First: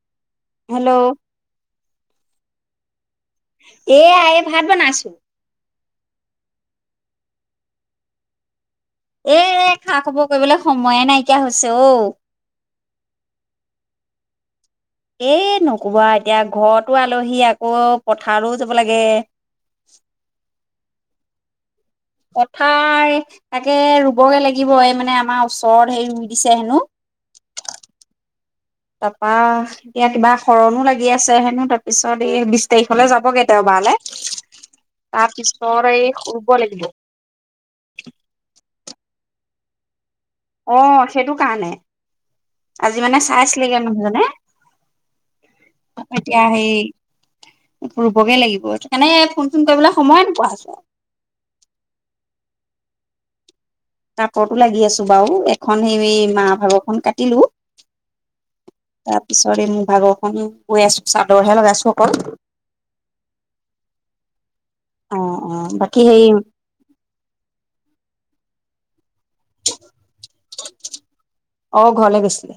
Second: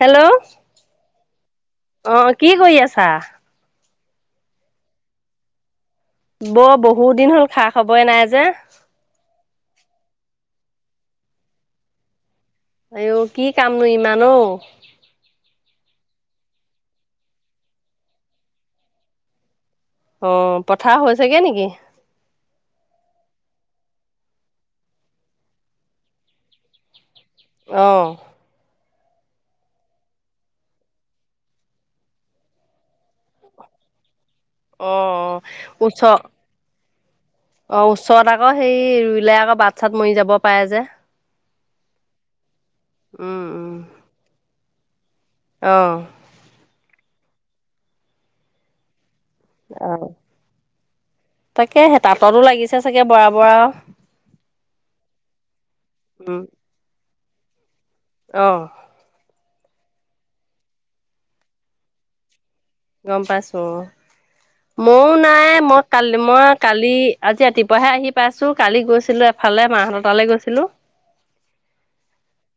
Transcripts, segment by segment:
Hello hello অ কি কৰি আছা এয়া এই ভাত বনাইছো বৌ বহুত দিন হ'ল খা খবৰেই নাই যে এ খা খবৰ কৰিবলৈ সময়ে নাইকিয়া হৈছে অঔ আইও কি কামনো ইমান অ এ নকবা এতিয়া ঘৰতো আলহী আকৌ পথাৰলৈও যাব লাগে। অ পথাৰ হৈছেগে নেকি পথাৰ তাকে ৰুবগে লাগিব এই মানে আমাৰ ওচৰত হেৰি দিছে হেনো অ তাৰপা এতিয়া কিবা শৰণো লাগি আছে হেনো তাৰপিছত এই বিশ তাৰিখলৈ যাবগে দেওবাৰলৈ অ তাৰ পিছত এই ওচৰ ৰুব লাগিব অ ওচৰত আকৌ সেই ৰুইলে আকৌ বাট চাত মৰি যাব পাৰে অ যে সেইটো কাৰণে আজি মানে উম উম চাইছিলেগে মানুহজনে অ এতিয়া সেই ৰুবগে লাগিব সেইকাৰণে ফোন চোন অ কৰিবলে সময় নোপোৱা হৈছো তাকেহে সেই তাঁততো লাগিছে চাগে বৰা বৰা কাপোৰটো লাগি আছো বাৰু এখন সেই মাৰ ভাগৰখন কাটিলো অ তাৰ পিছত এই মোৰ ভাগৰখন বৈ আছো চাদৰহে লগাইছো অকল গম পাইছো অ ময়ো অ নাই অ মই বাকী কালি হেৰি মই কালি আজি ৰাতিপুৱাহে আহি পাইছো কালি গৈছিলো এফালে মাহঁতৰ তালৈ গৈছিলো অ ঘৰলে গৈছিলে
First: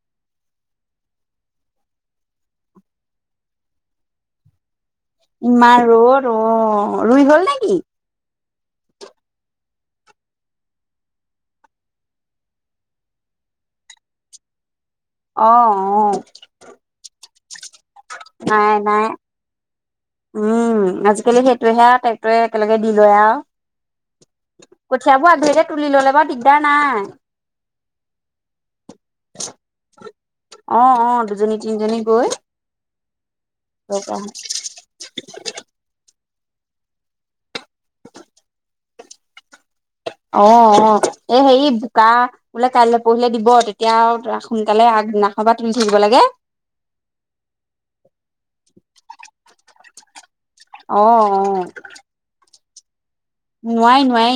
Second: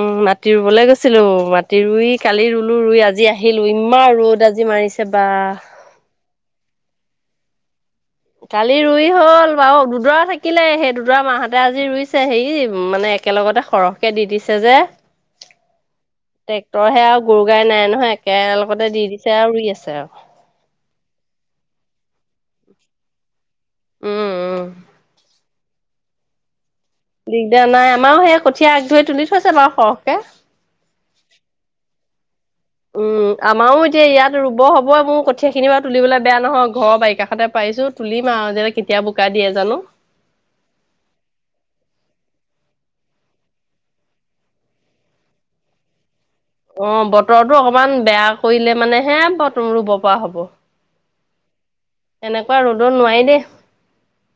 উম মাটি ৰুবলে গৈছিলো মাটি ৰুই কালি ৰুলো ৰুই আজি আহিলো ইমান ৰ'দ আজি মাৰিছে বা ইমান ৰ'দ অ ৰুই হ'ল নেকি কালি ৰুই হল বাৰু দুডৰা থাকিলে সেই দুডৰা মাহতে আজি ৰুইছে হেৰি মানে একেলগতে সৰহকে দি দিছে যে অ অ ট্ৰেক্টৰহে আৱ গৰু গাই নাই নহয় নাই একেলগতে নাই দি দিছে আৱ ৰুই আছে আৱ উম আজিকালি সেইটোহে আৱ ট্ৰেক্টৰে একেলগে দি লয় আৱ উম উম কঠিয়াবোৰ আগধৰিতে তুলি ল'লে বাৰু দিগদাৰ নাই দিগদাৰ নাই আমাৰো সেই কঠীয়া আগ ধৰি তুলি থৈছে বাৰু সৰহকে অ অ দুজনী তিনিজনী গৈ উম আমাৰো অ এতিয়া ইয়াত ৰুব হবই মোৰ কঠিয়া খিনি সেইখিনি বাৰু তুলিবলে বেয়া নহয় ঘৰৰ বাৰীৰ কাষতে পাৰিছো তুলিম আৱ যে কেতিয়া বোকা দিয়ে জানো অ অ এ হেৰি বোকা বোলে কাইলে পৰহিলে দিব তেতিয়া আৱ সোনকালে আগদিনাখনৰ পৰা তুলি থাকিব লাগে অ বতৰটো অকমান বেয়া কৰিলে মানে হে ব ৰুব পৰা হ'ব অ অ এনেকুৱা ৰ'দত নোৱাৰি দেই নোৱাৰি নোৱাৰি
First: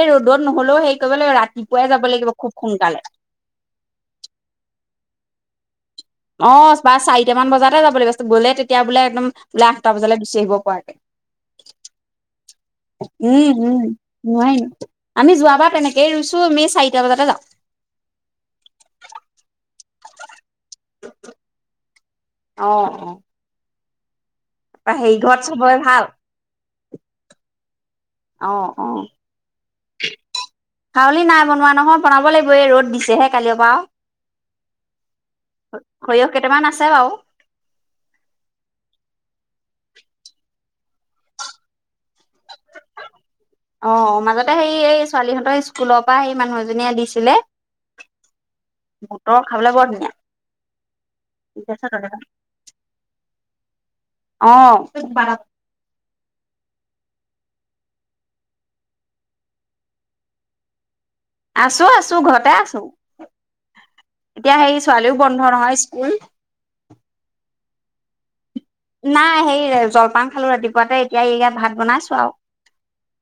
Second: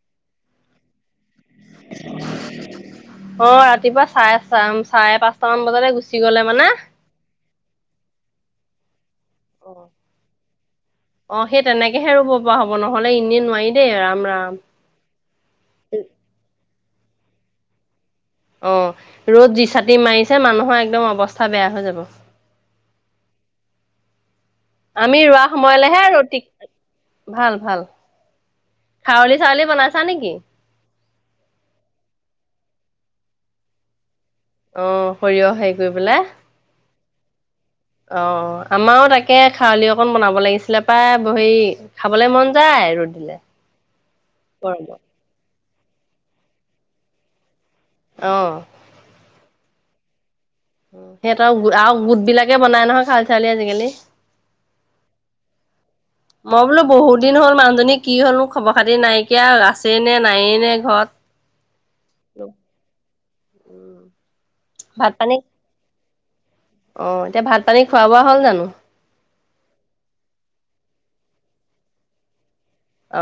এই ৰ'দত নহ'লেও হেৰি কৰিব লাগিব ৰাতিপুৱাই যাব লাগিব খুব সোনকালে অ ৰাতিপুৱা চাই চাম চাৰে পাঁচটা মান বজাতে গুচি গ'ল অ বা চাৰিটামান বজাতে যাব লাগিব গ'লে তেতিয়া বোলে একদম বোলে আঠটা বজালে গুচি আহিব পৰাকে অ সেই তেনেকেহে ৰুব পৰা হব নহলে এনেই উম নোৱাৰি উম দেই ৰাম নোৱাৰি ৰাম আমি যোৱাবাৰ তেনেকেই ৰুইছো আমি চাৰিটা বজাতে যাওঁ অ ৰ'দ যি চাটি মাৰিছে মানুহৰ একদম অৱস্থা বেয়া হৈ যাব অ অ তাৰপৰা হেৰি আমি ঘৰত ৰুৱা চবৰে সময়লৈহে ভাল ৰদটি ভাল ভাল অ খাৱলি চাৱলি বনাইছা নেকি হাউলি নাই বনোৱা নহয় বনাব লাগিব এই ৰ'দ দিছেহে কালিৰ পৰা আও অ সৰিয়হ হেৰি কৰি পেলাই সৰিয়হ কেইটামান আছে বাও। অ। আমাৰো তাকে খাৱলি অকণ বনাব লাগিছিলে প্ৰায়, বহে খাবলে মন যায় ৰ'দ দিলে। অ। মাজতে সেই গৰমত। এই ছোৱালীহঁতৰ স্কুলৰ পৰা সেই মানুহ এজনীয়ে দিছিলে। অ। বুতৰ খাবলে বৰ ধুনীয়া। সিহঁতৰ ঠিক আছে আৰু গোট বিলাকে বনাই নহয় খাল চালি আজিকালি। অ। [unintelligible] মই বোলো বহুত দিন হ'ল মানুহজনী কি হ'ল নো খবৰ খাতি নাইকিয়া আছেই নে নাইয়ে নে ঘৰত। আছো আছো ঘৰতে আছো। এতিয়া সেই ভাত ছোৱালীও পানী বন্ধ নহয় স্কুল। অ এতিয়া ভাত পানী খোৱা বোৱা হ'ল জানো? নাই সেই জলপান খালো ৰাতিপুৱাতে, এতিয়া এই ভাত বনাইছো আও।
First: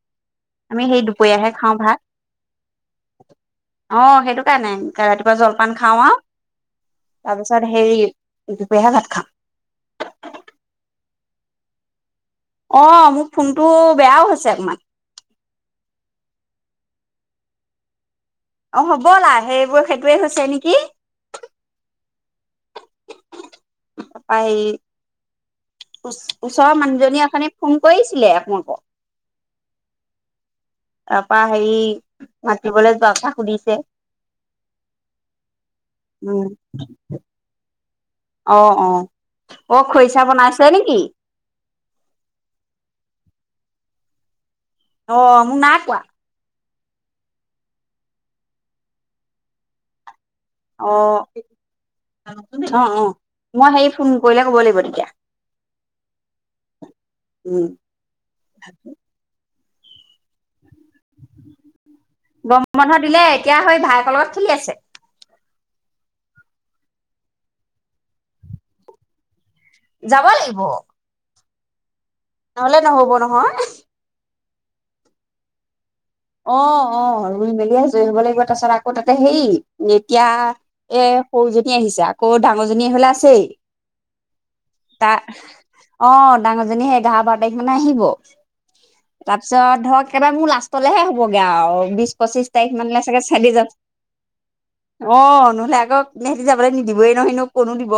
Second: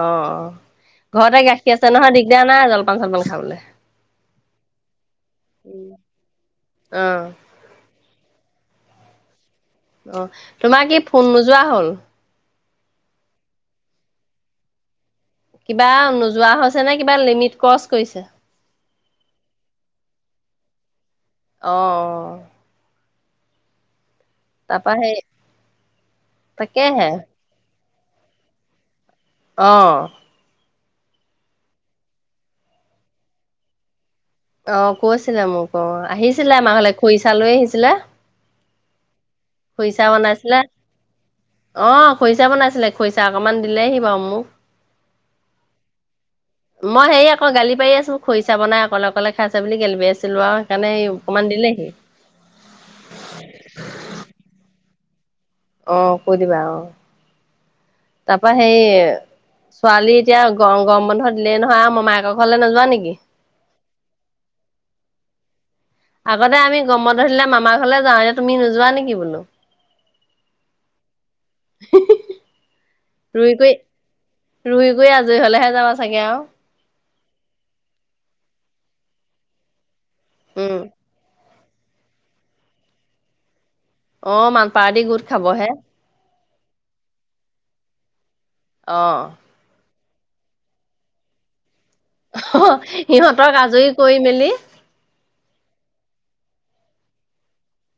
অ। ঘৰতে দুপৰীয়াহে গাখীৰ খাওঁ আছে ভাত নহয় দিগদাৰ নাই জলপান চলপান খাবলে। অ সেইটো কাৰণে, ৰাতিপুৱা জলপান খাওঁ আও। অ। তাৰপিছত হেৰি দুপৰিয়াহে ভাত খাম। অ, তোমাৰ কি ফোন নোযোৱা হ'ল? অ মোৰ ফোনটো বেয়াও হৈছে অকণমান। কিবা নোযোৱা হৈছেনে, কিবা লিমিট ক্ৰছ কৰিছে? অ হ'বলা সেইবোৰ সেইটোৱে হৈছে নেকি? অ অ। তাপা সেই, তাৰপা সেই ওচ ওচৰৰ তাকেহে মানুহজনীয়ে ওঠনি ফোন কৰিছিলে আপোনালোক [unintelligible] অ। তাৰপা হেৰি, মাতিবলৈ যোৱা কথা সুধিছে। অ কৈছিলে মোক অ, উম আহিছিলে আমা ঘৰলে খুৰিচা লৈ আহিছিলে। অ অ। অ খৰিচা বনাইছে নেকি? অ খৰিচা বনাইছিলে, খৰিচা অকমান দিলেহি বাৰু মোক। অ মোক নাই কোৱা। মই হেৰি আকৌ গালি পাৰি আছো, খৰিচা বনাই অকলে অকলে খাইচে বুলি গালি পাই আছিলো আৰু। সেইকাৰণে অ, সেই অকমান দিলেহি। অ অ, মই হেৰি ফোন কৰিলে ক'ব লাগিব তেতিয়া। অ কৈ দিবা অ। উম। তাৰপা সেই, ছোৱালী এতিয়া গম গম বন্ধ দিলেই দিলেই নহয় আও মোমাইকৰ ঘৰলে নোযোৱা নেকি? কেয়া হৈ ভায়েকৰ লগত খেলি আছে। আগতে আমি গম বন্ধ দিলে মামাৰ ঘৰলে যাওঁ, এতিয়া তুমি নোযোৱা নেকি বোলো? যাব লাগিব। হিঃ হিঃ হিঃ। নহলে নহ'ব। ৰুই নহয়। ক‌ই, ৰুই ক‌ই আজৰি হলেহে যাবা চাগে আৰু? অ অ ৰুই মেলি আজয়ী হব লাগিব, তাৰছত আকৌ তাতে হেৰি, এতিয়া উম এ সৰুজনী আহিছে, আকৌ ডাঙৰজনী আহিবলে আছেই। অ মান পাৰ্টি তাৰ গোট খাবহে। অ ডাঙৰজনী সে এঘাৰ বাৰ তাৰিখ মানে আহিব। অঁ। পিছত ধৰক একেবাৰে মোৰ লাষ্টলেহে হ'বগে আৰু বিশ পঁচিশ তাৰিখ মানিলে চাগে চেলি সিহঁতক যাব আজৰি কৰি মেলি অঁ নহলে আকৌ সিহেঁতি যাবলৈ নিদিবৈ নহয়নো ক'তনো দিব।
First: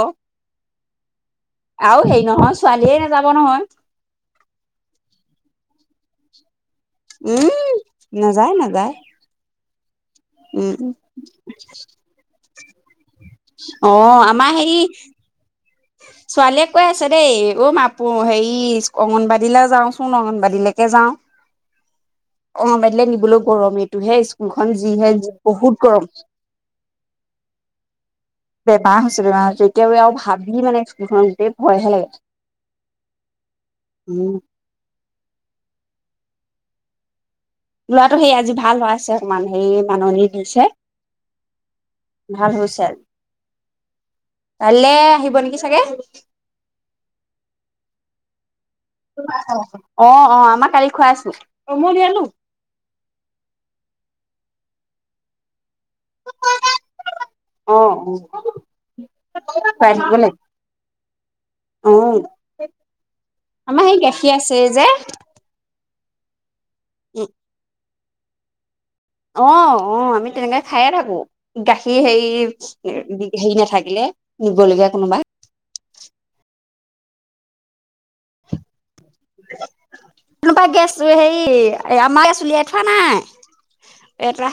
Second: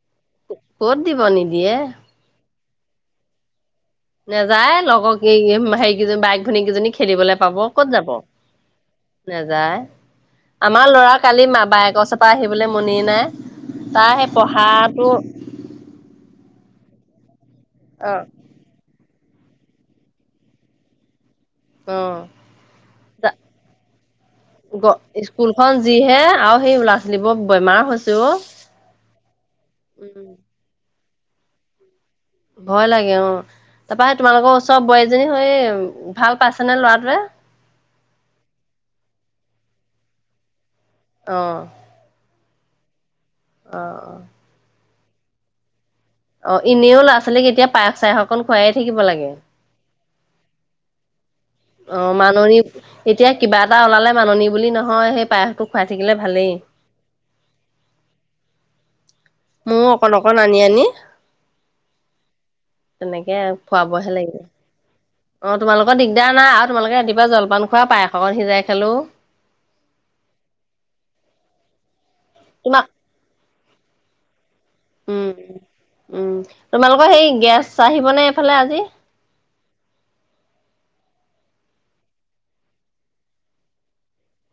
ক'ত দিব নিদিয়ে। আৰু হেই নহয় ছোৱালীয়েই নাযাব নহয়। নাযায় লগৰ হেৰিকেইজন বাইক ভনীয়েক কেইজনী খেলিবলৈ পাব উম ক'ত যাব। নাযায় নাযায় নাযায় উম আমাৰ লৰা কালি মা বায়েকৰ ওচৰৰ পৰা আহিবলৈ মনেই নাই। তাৰ অঁ সেই আমাৰ হেৰি পঢ়াটো ছোৱালীয়ে কৈ আছে দেই অ মাঁ পো হেৰি অংগনবাড়ীলৈ যাওঁচোন অগনবাড়ীলৈকে যাওঁ। অঁ। অংগনবাড়ীলৈ নিবলৈও গৰম এইটোহে স্কুলখন যিহে স্কুলখন বহুত গৰম। যিহে আৰু সেই লৰা ছোৱালীবোৰৰ বেমাৰ হৈছে ঔ। বেমাৰ হৈছে বেমাৰ হৈছে। এতিয়া আৰু হাবি মানে স্কুলখন গোটেই ভয়হে লাগে। ভয় লাগে অঁ, তাৰপৰা সেই উম তোমালোকৰ ওচৰৰ বোৱাৰীজনী সেই ভাল পাইছেনে ল'ৰাটোৱে? লোৱাটো সেই আজি ভাল হোৱাইছে অকমান সেই মাননী দিছে। অঁ। ভাল হৈছে। অঁ অঁ। কাইলৈ আহিব নেকি চাগে। অ' এনেও ল'ৰা ছোৱালীক এতিয়া পায়স চায়স অকণ খোৱাই থাকিব লাগে। অঁ অঁ, আমাৰ কালি খুৱাইছিলে। অ মাননী এতিয়া কিবা এটা ওলালে মাননী বুলি নহয় সেই পায়সটো খুৱাই থাকিলে ভালেই। অঁ অঁ। মইও অকণ অকণ আনি আনি অ তেনেকে আমাৰ সেই খোৱাবহে গাখীৰ লাগিব। আছে যে অঁ তোমালোকৰ দিগদাৰ নাই, আৰু তোমালোকে উ ৰাতিপুৱা জলপান খোৱা পায়স অকমান সিজাই খালো অঁ অঁ আমি তেনেকে খাইয়ে থাকো। গাখীৰ হেৰি তোমাক হেৰি নাথাকিলে নিবলগীয়া কোনোবা। উম উম তোমালোকৰ সেই গেছ আহিব নে এইফালে আজি? কোনোবা গেছ হেৰি আমাৰ গেছ উলিয়াই থোৱা নাই। এটা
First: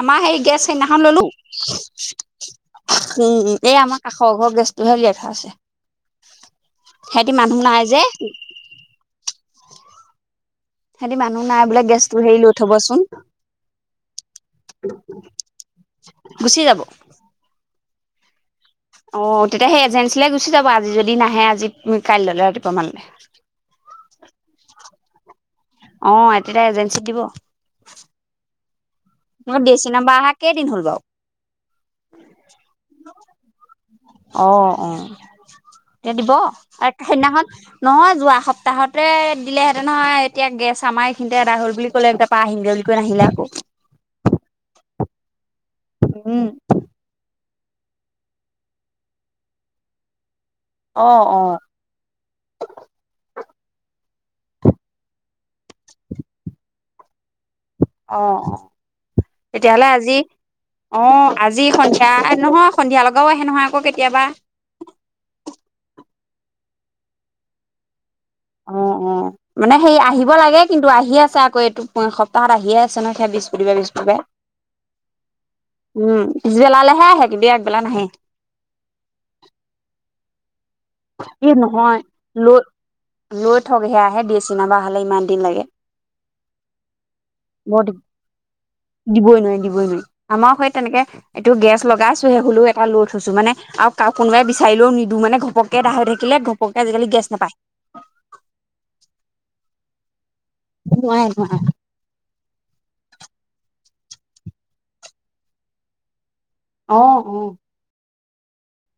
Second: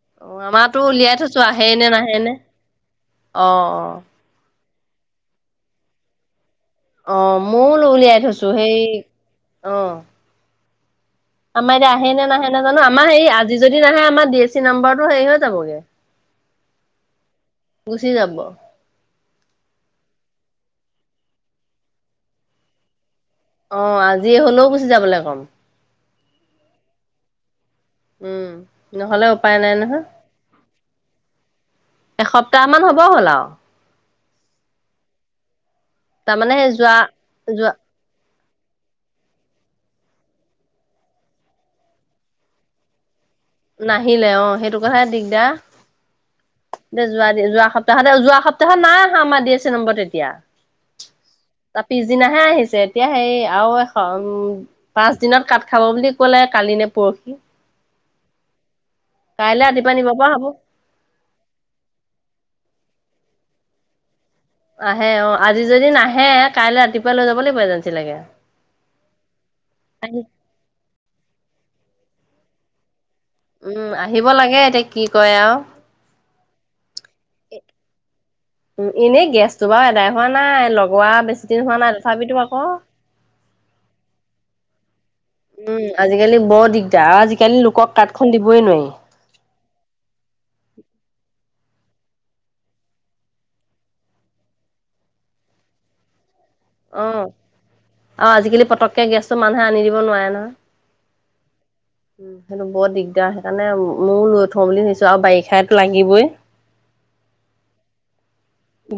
আমাৰ অ সেই গেছ আমাৰতো সেইদিনাখন উলিয়াই ললো। থৈছো আহে নে নাহে নে উম অ উম এই আমাৰ কাষৰ সৰ ঘৰ গেছটোহে উলিয়াই থোৱা আছে। সিহঁতি অঁ মানুহ নাই মইও যে উলিয়াই থৈছো সেই অঁ [unintelligible] মানুহ নাই আমাৰ বোলে এতিয়া আজি গেছটো যদি হেৰি নাহে লৈ নাজানো। থবচোন আমাৰ হেৰি আজি যদি নাহে আমাৰ ডি এছ চি নাম্বৰটো হেৰি হৈ যাবগে। গুচি যাব। গুচি যাব। অ' তেতিয়া সেই এজেঞ্চিলৈ গুচি যাব আজি যদি নাহে আজি কাইলৈ ৰাতিপুৱা মানলৈ? অ আজি হলেও গুচি যাবলৈ কম। অঁ এ তেতিয়া এজেঞ্চিত দিব। উম। নহলে উপায় মোৰ ডি নাই চি নহয়, নাম্বাৰ অহা কেইদিন হ'ল বাৰু এসপ্তাহ মান হ'ব হ'ল আৰু। অ', অ', এতিয়া দিব তাৰমানে সেই যোৱা আৰু সেইদিনাখন যোৱা নহয় যোৱা সপ্তাহতে দিলেহেঁতে নহয় এতিয়া গেছ আমাৰ এইখিনিতে এদাই হ'ল বুলি ক'লে এক পাহ আহিগৈ বুলি কৈ নাহিলে আকৌ নাহিলে অ', সেইটো কথাই দিগদাৰ। উম। দে যোৱা যোৱা সপ্তাহ যোৱা সপ্তাহত নাই আহা আমাৰ ডি এছ চি নম্বৰ তেতিয়া। অ', অ'। তাৰ পিছদিনাহে আহিছে এতিয়া সেই আৰু এশ উম পাঁচ দিনত কাট খাব বুলি ক'লে কালি নে পৰহি অ', অ', কাইলৈ তেতিয়াহ'লে ৰাতিপুৱা নিব আজি পৰা হ'ব অ', আজি সন্ধিয়া নহয় সন্ধিয়া লগাও আহে নহয় আকৌ কেতিয়াবা। আহে অ', আজি যদি নাহে কাইলৈ ৰাতিপুৱাই লৈ যাব লাগিব এজেঞ্চী লৈকে অ', অ', মানে সেই আহিব লাগে কিন্তু আহি আছে আকৌ এইটো সপ্তাহত আহিয়ে আছে সে [unintelligible] সুধিবা উম পিছ পব আহিব লাগে এতিয়া কি কয় আৰু উম পিছবেলালৈহে আহে কিবি একবেলা নাহে। উম এনেই গেছটো বাৰু এদাই হোৱা নাই লগোৱা ই বেছি দিন হোৱা নহয় নাই তথাপিতো লৈ আকৌ লৈ থকহে আহে দিচি নাম্বাৰ হ'লে ইমান দিন লাগে উম আজিকালি বৰ দিগদাৰ আৰু আজিকালি বৰ লোকক দিগদাৰ কাদ খন দিবই নোৱাৰি। দিবই নোৱাৰি দিবই, নোৱাৰি আমাৰ সৈ তেনেকে এইটো গেছ লগাইছো সে হুললেও এটা লৈ থৈছো মানে আৰু কাক কোনোবাই বিচাৰিলেও নিদো মানে ঘপক এডাই হৈ থাকিলে ঘপকে আজিকালি গেছ অ', নাপায়। আৰু আজিকালি পটকে গেছত মানুহে আনি দিব নোৱাৰে নহয়। নোৱাৰে নোৱাৰে ন উম সেইটো বৰ দিগদাৰ সেইকাৰণে ময়ও লৈ থওঁ বুলি ভাৱিছো আৰু বাৰিষাই লাগিবই। অ', অ'।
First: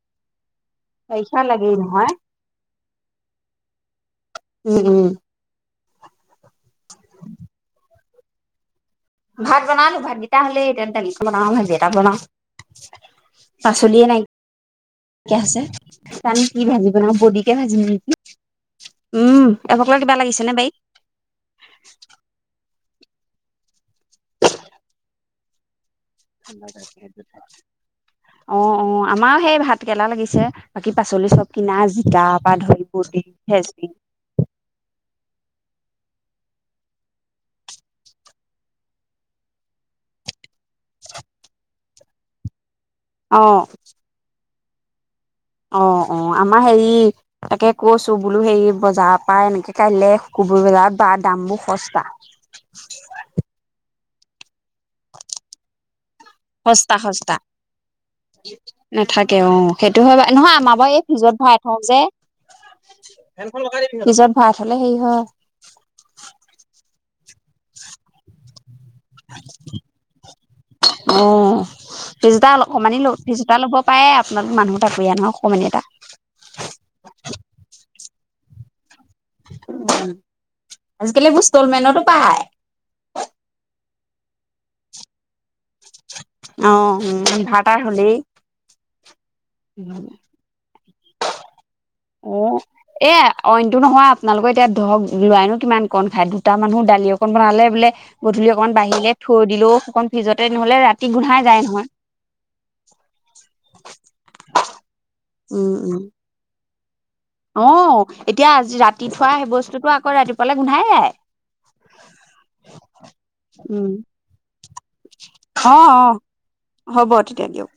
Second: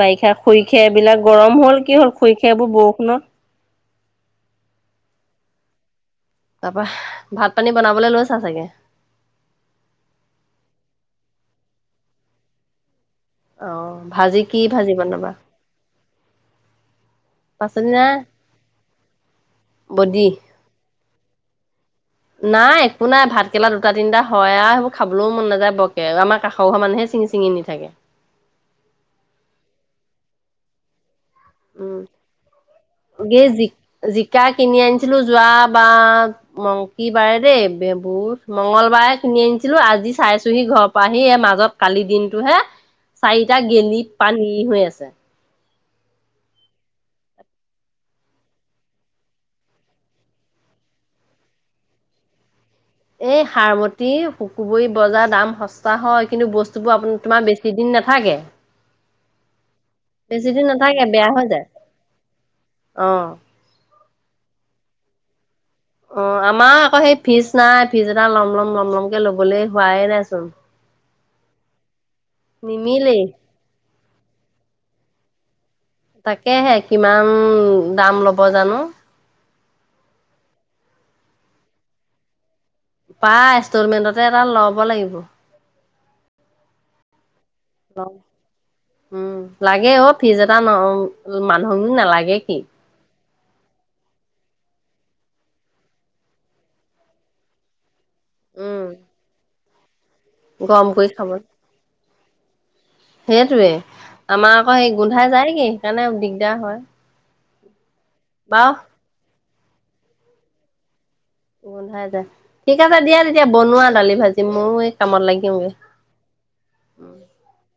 বাৰিষা খৰি খেৰ এইবিলাক বাৰিষা গৰম লাগেই হ'ল কি নহয় হ'ল খৰি খেৰবোৰ বৰষুণ উম, উম। তাৰ পৰা ভাত পানী বনাবলৈ লৈছা চাগে। ভাত বনালো ভাত কেইটা হ'লে তন বনাও ভাজি এটা বনাও। অ', পাচলিয়ে নাই ভাজি কি ভাজি বনাবা? আছে। টানি কি ভাজি বনাম বদিকে ভাজিমি পাচলি নেকি নাই উম এভকা কিবা বডি লাগিছে নে বাৰি [unintelligible] নাই একো নাই ভাত কেলা দুটা তিনিটা হয় আৰু সেইবোৰ খাবলৈও মন নাযায় ব [unintelligible] আমাৰ কাষৰ ঘৰৰ মানুহে বাৰীত চিঙি নি থাকে। অ', অ', আমাৰো সেই ভাত কেৰেেলা লাগিছে বাকী পাচলি চব। কিনা উম জিকাৰ পৰা ধৰি পুৰ্তি ফে [unintelligible] শিকা কিনি আনিছিলোঁ যোৱা বা মংকি বাৰে দেই বুত মঙ্গলবাৰে কিনি আনিছিলোঁ আজি চাইছোহি ঘৰৰ পৰা আহি এই মাজত কালি দিনটো হে অ চাৰিটা গেলি পানী হৈ আছে। অ', অ', আমাৰ হেৰি তাকে কৈছোঁ বোলো হেৰি বজাৰৰ পৰা এনেকে কাইিলে কবুৰ বজাৰত বা দাম বোৰ সস্তা। এই সাৰমতী সুকুবৰী বজাৰ দাম সস্তা। বা হয় কিন্তু বস্তুবোৰ সস্তা আপ সস্তা তোমাৰ বেছি দিন নাথাকে। নাথাকে অ', সেইটো হয় বাৰু নহয় বেছিদিন আমাৰ বাৰু এই নাথাকে বেয়া ফ্ৰিজত হৈ ভৰাই যায় অ'। নিজত ভাত, হ'লে হেৰি হয়। অ, আমাৰ আকৌ সেই ফিৰ্জ নাই, ফিৰ্জ এটা লম, লম, লম, লমকে ল'বলৈ হোৱাইে নাইচোন। অ, ফিৰ্জডাল অকমানি ল, নিমিলেই ফিৰ্জডাল আকৌ পায় আপোনালোক মানুহ এটা বেয়া নহয়, অকমানি এটা। তাকেহে কিমান দাম ল'ব জানো? উম, আজিকালি এইবোৰ ষ্টলমেটতো পায়। পায়, ষ্টলমেণ্টতে এটা ল'ব লাগিব। অ, উম, ইনভাইটাৰ হ'লে। উম, লাগে অ, ফিজৰ্জ এটা ন, মানুহ নালাগে কি। অ', এ, অইনটো নহয়, আপোনালোকৰ এতিয়া ধৰক লৰাইনো কিমান কণ খায়, দুটা মানুহ দালি অকণ বনালে বোলে গধূলি অকণমান উম, বাঢ়িলে থৈ দিলো, অকণ ফিজতে নহ'লে গৰম কৰি ৰাতি খাব গোন্ধাই যায় নহয়। সেইটোৱে আমাৰ আকৌ সেই গোন্ধাই যায় নেকি, উম, উম। সেইকাৰণে দিগদাৰ হয়। অ, এতিয়া বাৰু আজি ৰাতি থোৱা সেই বস্তুটো আকৌ ৰাতিপুৱালে গোন্ধাই যাই। গোন্ধাই যায়, ঠিক আছে দিয়া, তেতিয়া বনোৱা উম। দালি- ভাজি ময়ো এই কামত অ', লাগিমগৈ। অ', হ'ব, তেতিয়া দিয়ক।